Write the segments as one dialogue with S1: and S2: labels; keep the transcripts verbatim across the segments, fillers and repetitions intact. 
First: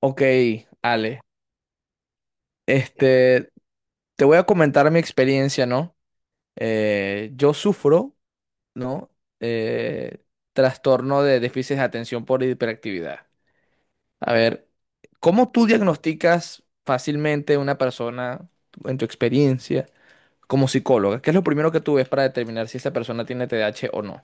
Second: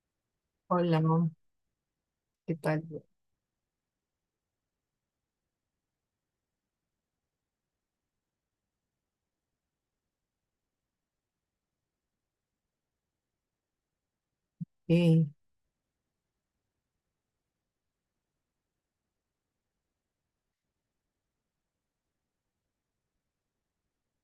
S1: Ok,
S2: Hola,
S1: Ale,
S2: ¿qué tal?
S1: este, te voy a comentar mi experiencia, ¿no? Eh, yo sufro, ¿no? Eh, trastorno de déficit de atención por hiperactividad. A ver,
S2: Eh,
S1: ¿cómo tú diagnosticas fácilmente una persona en tu experiencia como psicóloga? ¿Qué es lo primero que tú ves para determinar si esa persona tiene T D A H o no?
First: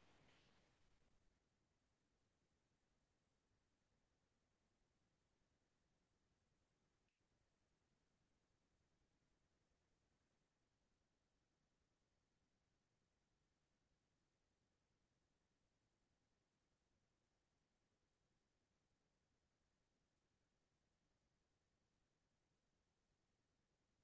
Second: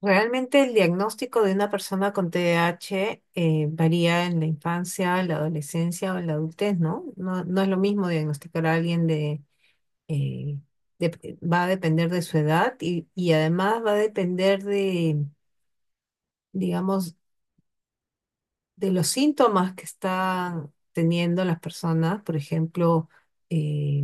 S2: Realmente el diagnóstico de una persona con T D A H eh, varía en la infancia, la adolescencia o en la adultez, ¿no? No, no es lo mismo diagnosticar a alguien de, eh, de- va a depender de su edad y, y además va a depender de, digamos, de los síntomas que están teniendo las personas, por ejemplo, eh,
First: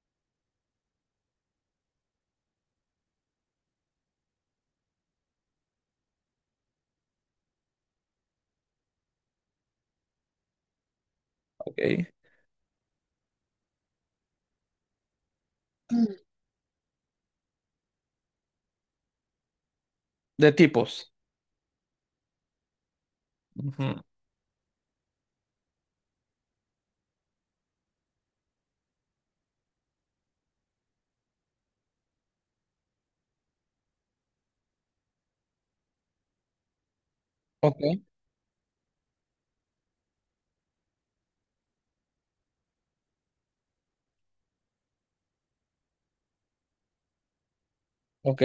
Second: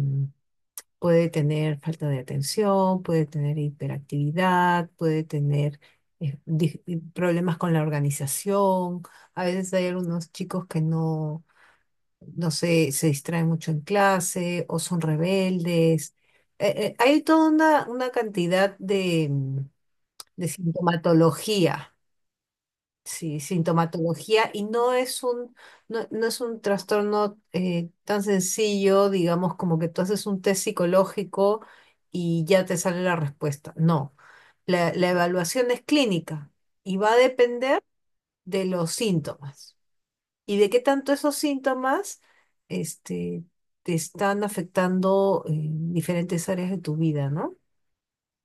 S2: puede tener falta de atención, puede tener hiperactividad, puede tener eh, dif- problemas con la organización. A veces hay algunos chicos que no,
S1: Ok.
S2: no sé, se distraen mucho en clase o son rebeldes. Eh, eh, hay toda una, una cantidad de, mm, de
S1: De tipos.
S2: sintomatología. Sí,
S1: Ujú.
S2: sintomatología y no es un, no, no es un trastorno eh, tan sencillo, digamos, como que tú haces un test psicológico y ya te sale la respuesta. No, la, la evaluación es clínica y va a
S1: Ok,
S2: depender de los síntomas y de qué tanto esos síntomas este, te están afectando en diferentes áreas de tu vida, ¿no?
S1: ok,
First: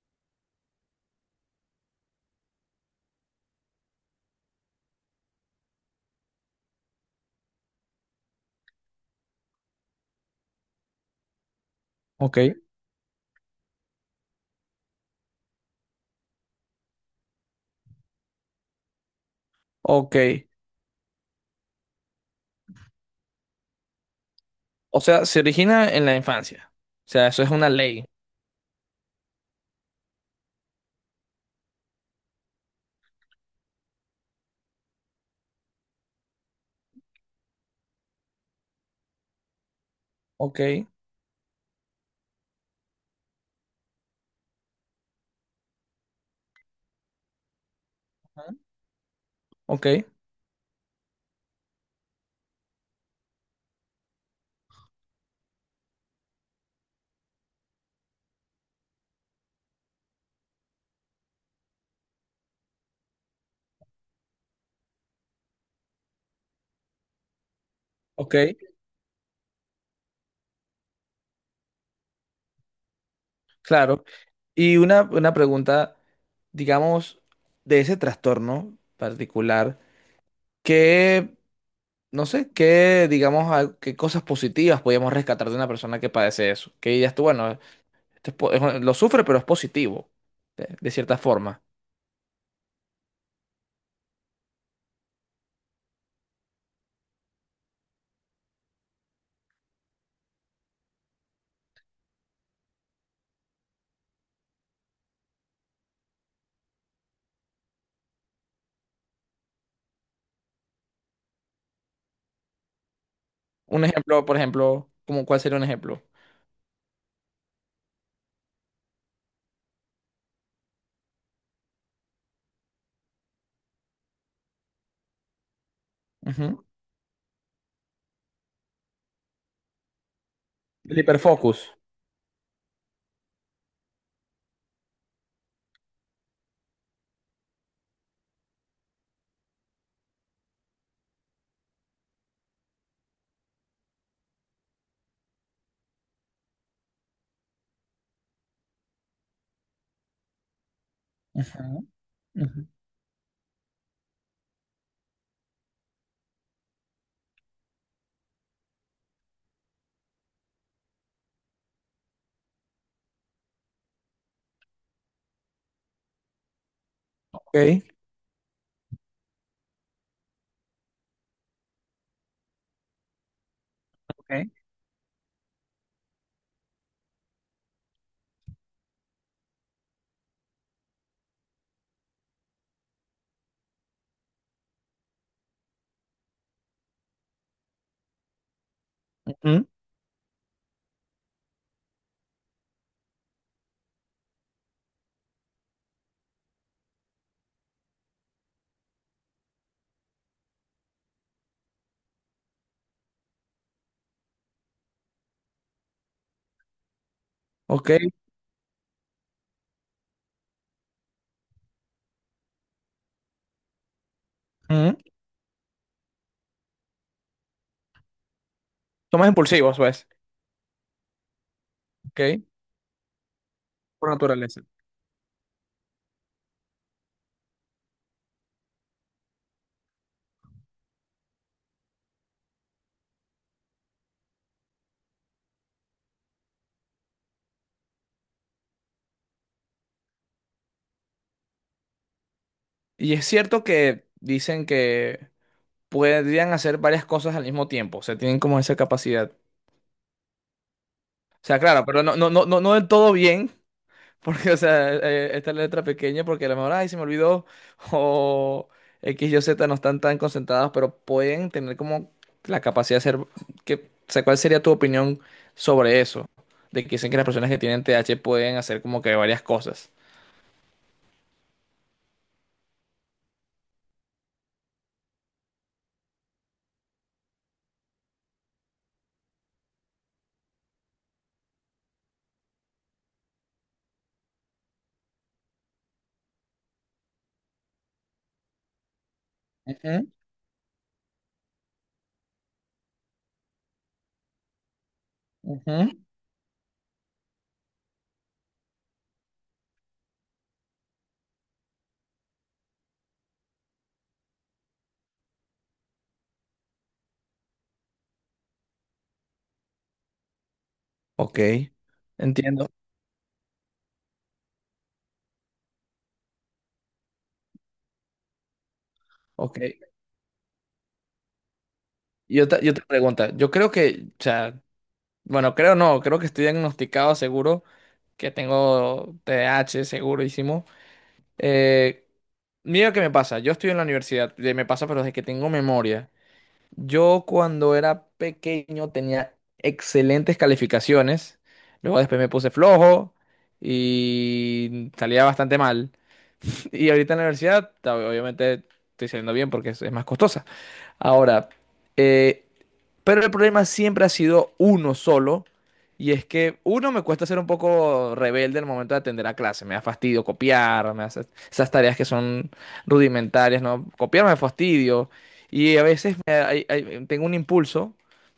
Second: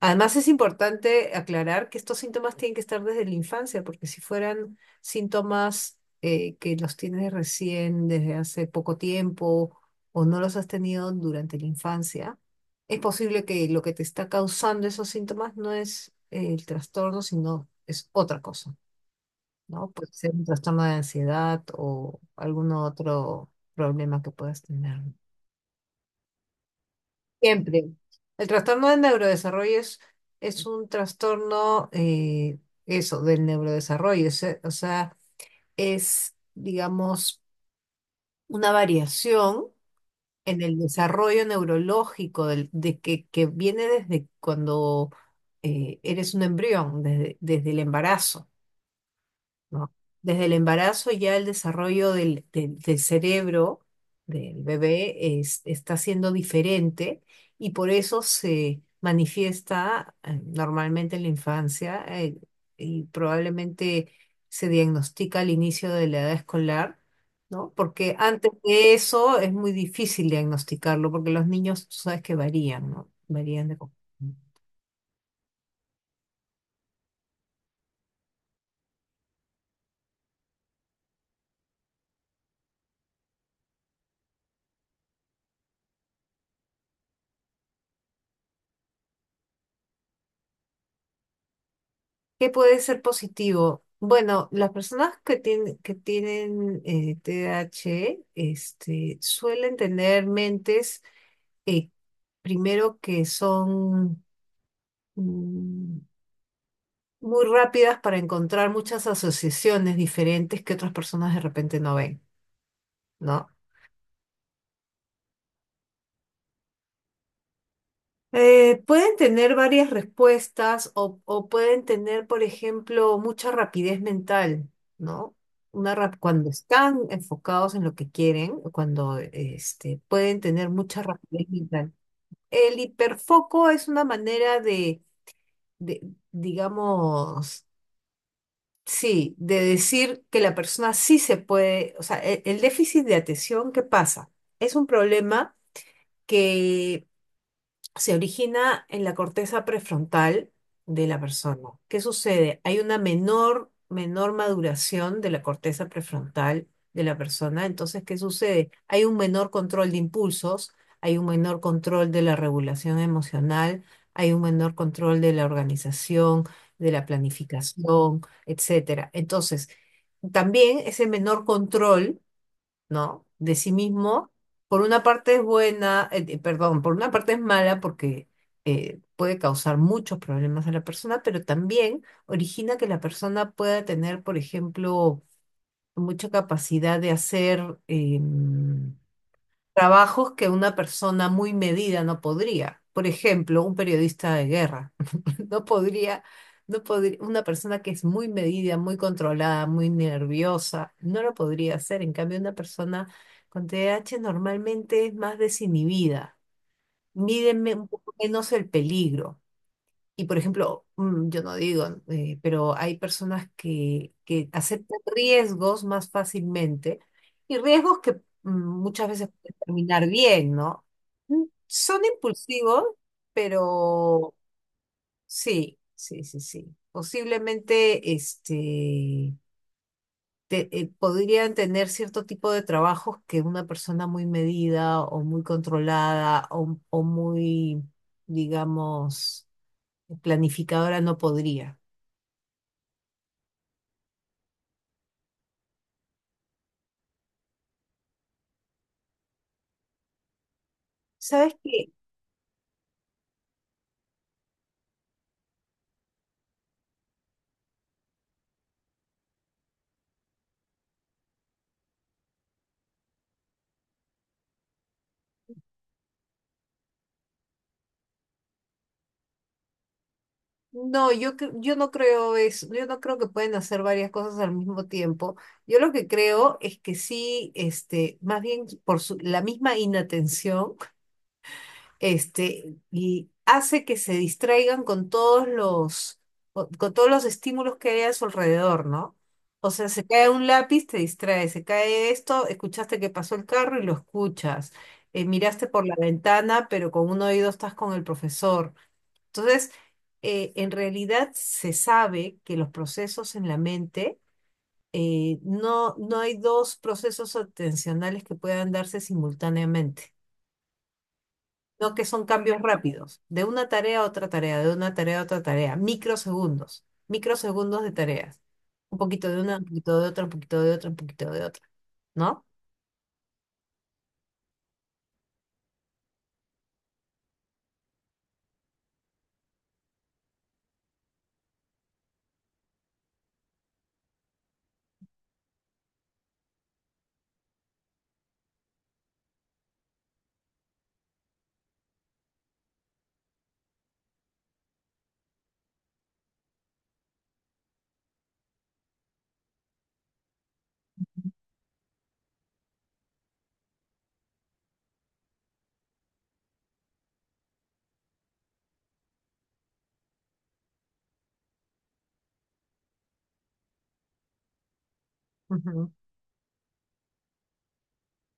S2: Además, es importante aclarar que estos síntomas tienen que estar desde la infancia, porque si fueran síntomas eh, que los tienes recién desde hace poco tiempo o no los has tenido durante la infancia,
S1: ok,
S2: es posible que lo que te está causando esos síntomas no es eh, el trastorno, sino es otra cosa, ¿no? Puede
S1: ok.
S2: ser un trastorno de ansiedad o algún otro problema que puedas
S1: O
S2: tener.
S1: sea, se origina en la infancia. O sea, eso es una
S2: Siempre.
S1: ley.
S2: El trastorno del neurodesarrollo es, es un trastorno, eh, eso, del neurodesarrollo. Es, eh, o sea, es, digamos, una variación
S1: Ok,
S2: en el desarrollo neurológico del- de que, que viene desde cuando eh, eres un embrión, desde, desde el embarazo.
S1: ajá, ok,
S2: ¿No? Desde el embarazo ya el desarrollo del, del- del cerebro del bebé es- está siendo diferente y por eso se manifiesta eh, normalmente en la infancia eh, y probablemente se diagnostica al inicio de la edad escolar, ¿no? Porque
S1: ok,
S2: antes de eso es muy difícil diagnosticarlo porque los niños, tú sabes que varían, ¿no? Varían de...
S1: claro. Y una, una pregunta, digamos, de ese trastorno particular, ¿qué, no sé, qué, digamos, a- qué cosas positivas podríamos rescatar de una persona que padece eso? Que dirías tú, bueno, esto es po- es- lo sufre, pero es positivo, de, de cierta forma.
S2: ¿Qué puede ser positivo? Bueno, las personas que tienen, que tienen eh, T D A H este, suelen tener mentes, eh, primero que son mm, muy rápidas para encontrar muchas asociaciones diferentes que otras personas de repente no ven, ¿no?
S1: Un ejemplo, por ejemplo, ¿cómo, cuál sería un ejemplo?
S2: Eh, pueden tener varias respuestas o, o pueden tener, por ejemplo, mucha rapidez mental, ¿no? Una rap- cuando
S1: Ujú.
S2: están enfocados en lo que quieren, cuando este, pueden tener
S1: El
S2: mucha rapidez
S1: hiperfocus.
S2: mental. El hiperfoco es una manera de, de, digamos, sí, de decir que la persona sí se puede, o sea, el el déficit de atención, ¿qué pasa? Es un problema que se origina en la corteza prefrontal de la
S1: Ujú,
S2: persona. ¿Qué sucede?
S1: ujú.
S2: Hay una menor, menor maduración de la corteza prefrontal de la persona. Entonces, ¿qué sucede? Hay un menor control de impulsos, hay un menor control de la regulación emocional, hay un menor control de la organización, de la
S1: Ok.
S2: planificación, etcétera. Entonces, también ese menor control, ¿no? De sí mismo,
S1: Ok.
S2: por una parte es buena, eh, eh, perdón, por una parte es mala porque eh, puede causar muchos problemas a la persona, pero también origina que la persona pueda tener, por ejemplo, mucha capacidad de hacer em,
S1: Ujú,
S2: trabajos que una persona muy medida no podría. Por ejemplo, un periodista de guerra. No podría, no podría, una persona que es muy medida, muy controlada, muy nerviosa, no lo podría hacer. En cambio, una persona con T D A H normalmente es más desinhibida, mídenme un
S1: ok.
S2: poco menos el peligro. Y por ejemplo, mm, yo no digo, eh, pero hay personas que, que
S1: Ujú.
S2: aceptan riesgos más fácilmente y riesgos que mm, muchas
S1: Son
S2: veces
S1: más
S2: pueden
S1: impulsivos,
S2: terminar
S1: pues,
S2: bien, ¿no? Mm, Son
S1: ¿ok?
S2: impulsivos,
S1: Por
S2: pero
S1: naturaleza.
S2: sí, sí, sí, sí. Posiblemente este, te- eh, podrían tener cierto tipo de trabajos que una persona muy medida o muy controlada o, o muy, digamos, planificadora no podría.
S1: Y es cierto que dicen que podrían hacer varias cosas al mismo tiempo, o sea, tienen como esa capacidad. O
S2: ¿Sabes
S1: sea, claro,
S2: qué?
S1: pero no, no, no, no, no del todo bien, porque, o sea, eh, eh, esta letra pequeña, porque a lo mejor, ay, se me olvidó, o X, Y, Z no están tan concentrados, pero pueden tener como la capacidad de hacer, que, o sea, ¿cuál sería tu opinión sobre eso? De que dicen que las personas que tienen T H pueden hacer como que varias cosas.
S2: No, yo, cre- yo no creo eso, yo no creo que pueden hacer varias cosas al mismo tiempo. Yo lo que creo es que sí, este, más bien por su- la misma inatención este, y hace que se distraigan con todos los, co- con todos los estímulos que hay a su alrededor, ¿no? O sea, se
S1: Ujú,
S2: cae un lápiz, te distrae, se cae esto, escuchaste que pasó el carro y lo escuchas. Eh, miraste por
S1: ujú.
S2: la ventana, pero con un oído estás con el profesor. Entonces, eh, en realidad se sabe que los procesos en la mente, eh, no, no hay dos procesos atencionales que puedan darse simultáneamente.
S1: Ok,
S2: No que son cambios
S1: entiendo.
S2: rápidos, de una tarea a otra tarea, de una tarea a otra tarea, microsegundos, microsegundos de tareas. Un poquito de una,
S1: Ok.
S2: un poquito de otra, un poquito de otra, un poquito de otra,
S1: Y
S2: ¿no?
S1: otra, y otra pregunta. Yo creo que, o sea, bueno, creo no, creo que estoy diagnosticado seguro, que tengo T D A H segurísimo. Eh, mira qué me pasa. Yo estoy en la universidad, de- me pasa, pero desde que tengo memoria. Yo cuando era pequeño tenía excelentes calificaciones. Luego después me puse flojo y salía bastante mal. Y ahorita en la universidad, ob- obviamente estoy saliendo bien porque es es más costosa. Ahora, eh, pero el problema siempre ha sido uno solo. Y es que uno me cuesta ser un poco rebelde al momento de atender a clase. Me da fastidio copiar, me hace esas tareas que son rudimentarias, ¿no? Copiar me da fastidio. Y a
S2: Ujú.
S1: veces me- hay- hay- tengo un impulso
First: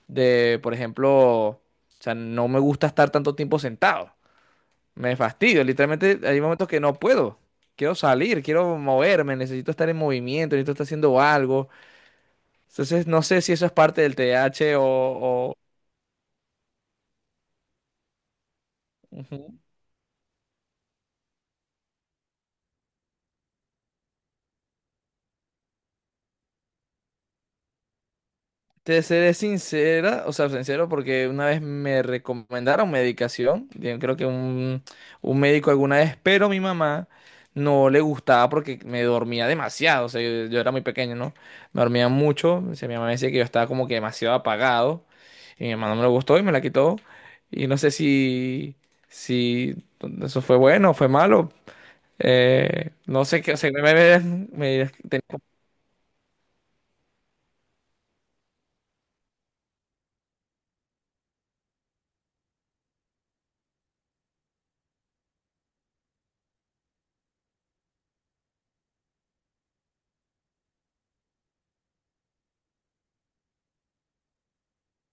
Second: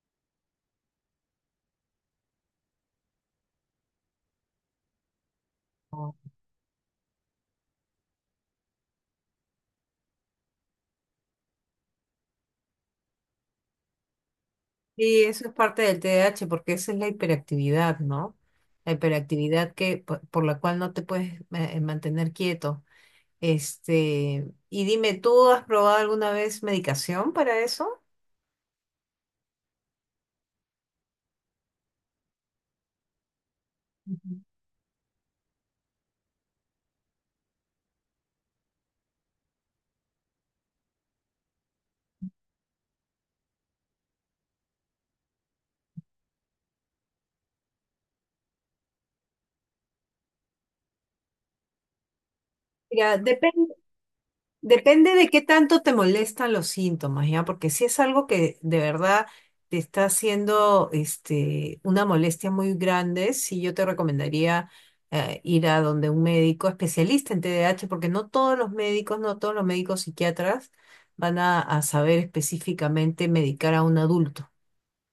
S1: de, por ejemplo, o sea, no me gusta estar tanto tiempo sentado. Me fastidio.
S2: Oh.
S1: Literalmente hay momentos que no puedo. Quiero salir, quiero moverme, necesito estar en movimiento, necesito estar haciendo algo. Entonces, no sé si eso es parte del T H o...
S2: Y eso es
S1: o...
S2: parte del T D A H porque esa es la hiperactividad, ¿no? La
S1: ujú.
S2: hiperactividad que, po- por, la cual no te puedes eh, mantener quieto. Este, y dime, ¿tú has probado alguna vez medicación para eso?
S1: Te seré sincera, o sea, sincero, porque una vez me recomendaron medicación, yo creo que
S2: Ujú.
S1: un, un médico alguna vez, pero mi mamá no le gustaba porque me dormía demasiado, o sea, yo, yo era muy pequeño, ¿no? Me dormía mucho, o sea, mi mamá decía que yo estaba como que demasiado apagado, y mi mamá no me lo gustó y me la quitó, y no sé si, si eso fue bueno o fue malo, eh,
S2: Mira,
S1: no sé qué, o sea,
S2: depende.
S1: me, me, me-
S2: Depende
S1: tenía.
S2: de qué tanto te molestan los síntomas, ¿ya? Porque si es algo que de verdad te está haciendo este, una molestia muy grande, sí, yo te recomendaría eh, ir a donde un médico especialista en T D A H, porque no todos los médicos, no todos los médicos psiquiatras van a, a saber específicamente medicar a un adulto,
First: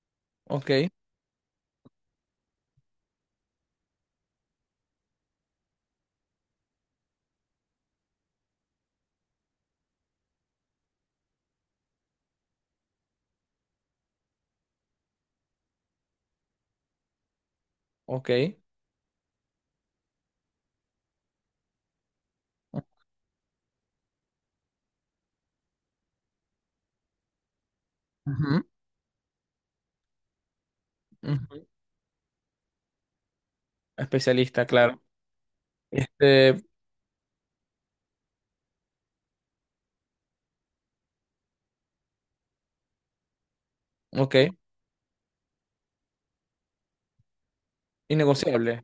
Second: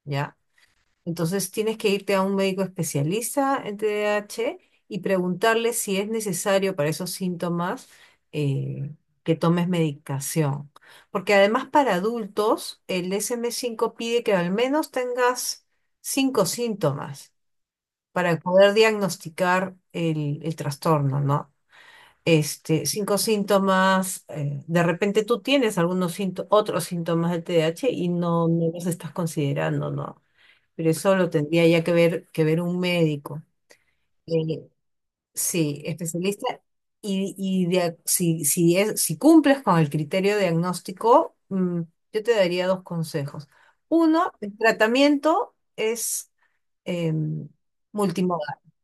S2: ¿ya?
S1: Ok,
S2: Entonces tienes que irte a un médico especialista en T D A H y preguntarle si es necesario para esos síntomas eh, que tomes medicación. Porque además para adultos el D S M cinco pide que al menos tengas cinco síntomas para
S1: ok.
S2: poder diagnosticar el, el trastorno, ¿no? Este, cinco síntomas, eh, de repente tú tienes algunos sínto- otros síntomas del T D A H y no,
S1: Ujú,
S2: no los estás considerando, ¿no? Pero eso lo
S1: ujú.
S2: tendría ya que ver, que ver un médico.
S1: Especialista,
S2: Eh,
S1: claro.
S2: sí,
S1: Este,
S2: especialista. Y, y dia- si, si, es, si cumples con el criterio diagnóstico, mm, yo te daría dos consejos. Uno,
S1: ok.
S2: el tratamiento es multi,
S1: Innegociable.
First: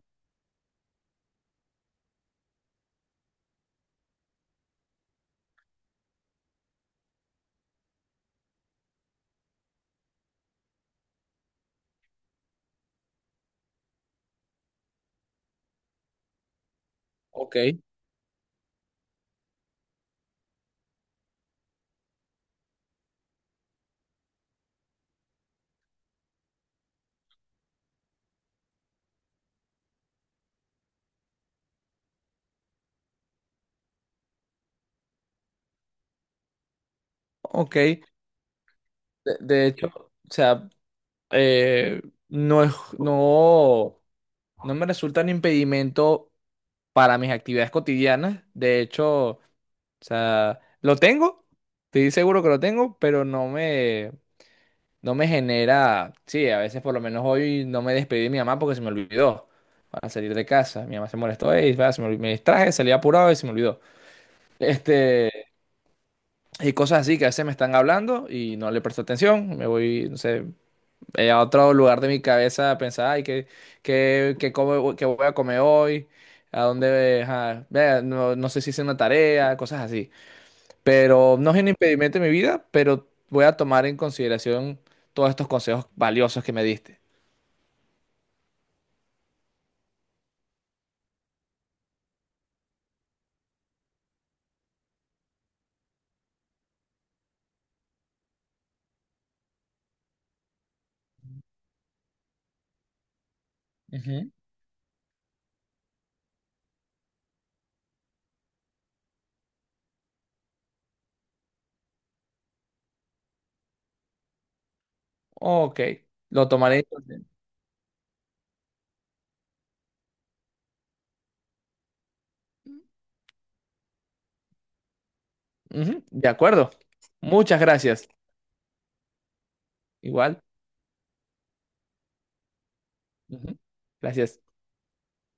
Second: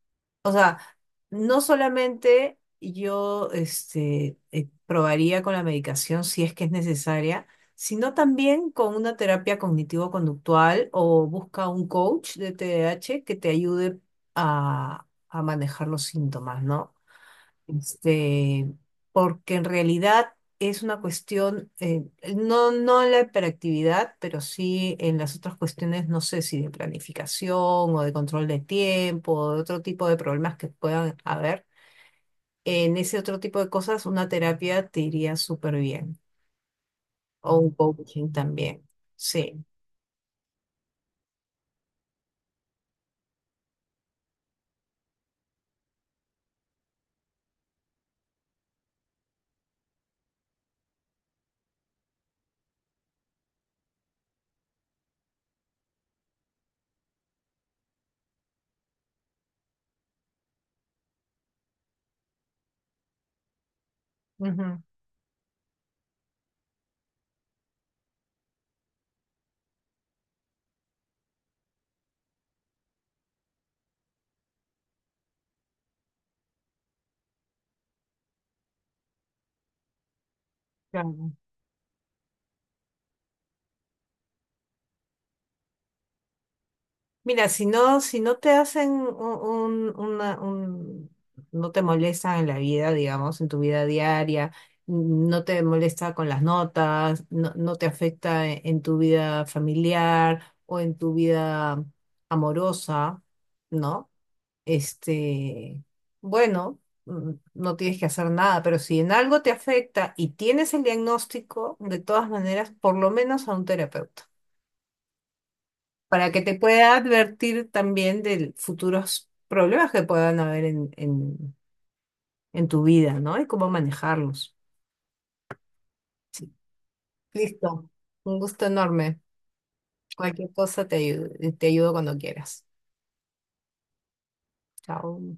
S2: no solamente yo este, eh, probaría con la medicación si es que es necesaria, sino también con una terapia cognitivo-conductual o busca un coach de T D A H que te ayude a, a manejar los síntomas, ¿no?
S1: Ok,
S2: Este, porque en realidad es una cuestión, eh, no, no en la hiperactividad, pero sí en las otras cuestiones, no sé si de planificación o de control de tiempo o de otro tipo de problemas que puedan haber en ese otro tipo de cosas, una terapia te iría súper bien. O un
S1: ok. De,
S2: coaching también. Sí.
S1: de hecho, o sea, eh, no es, no, no me resulta un impedimento para mis actividades cotidianas. De hecho, o sea, lo tengo, estoy seguro que lo tengo, pero no me, no me genera, sí, a veces por lo menos hoy no me despedí de mi mamá porque se me olvidó para salir de casa. Mi mamá se molestó, "Ey, va, se me, olvi- me distraje, salí apurado y se me olvidó".
S2: Ujú,
S1: Este, y cosas así que a veces me están hablando y no le presto atención, me voy, no sé, eh, a otro lugar de mi cabeza a pensar, ay, ¿qué, qué, qué, como- qué voy a comer hoy? ¿A dónde? Ajá, vea, no, no sé si hice una tarea, cosas así.
S2: claro.
S1: Pero no es un impedimento en mi vida, pero voy a tomar en consideración todos estos consejos valiosos que me diste.
S2: Mira, si no, si no te hacen un, un- una, un- no te molestan en la vida, digamos, en tu vida diaria, no te molesta con las notas, no, no te afecta en, en tu vida familiar o en tu vida amorosa, ¿no?
S1: Ujú.
S2: Este, bueno, mm, no tienes que hacer nada, pero si en algo te afecta y tienes el diagnóstico, de todas maneras, por lo menos a un terapeuta,
S1: Ok,
S2: para que
S1: lo
S2: te
S1: tomaré
S2: pueda
S1: entonces.
S2: advertir también de futuros problemas que puedan haber en, en, en tu vida, ¿no? Y cómo manejarlos.
S1: Ujú, de
S2: Sí.
S1: acuerdo. Muchas
S2: Listo.
S1: gracias.
S2: Un gusto enorme.
S1: Igual.
S2: Cualquier cosa te ayudo, te ayudo cuando quieras.
S1: Ujú. Gracias.
S2: Chao.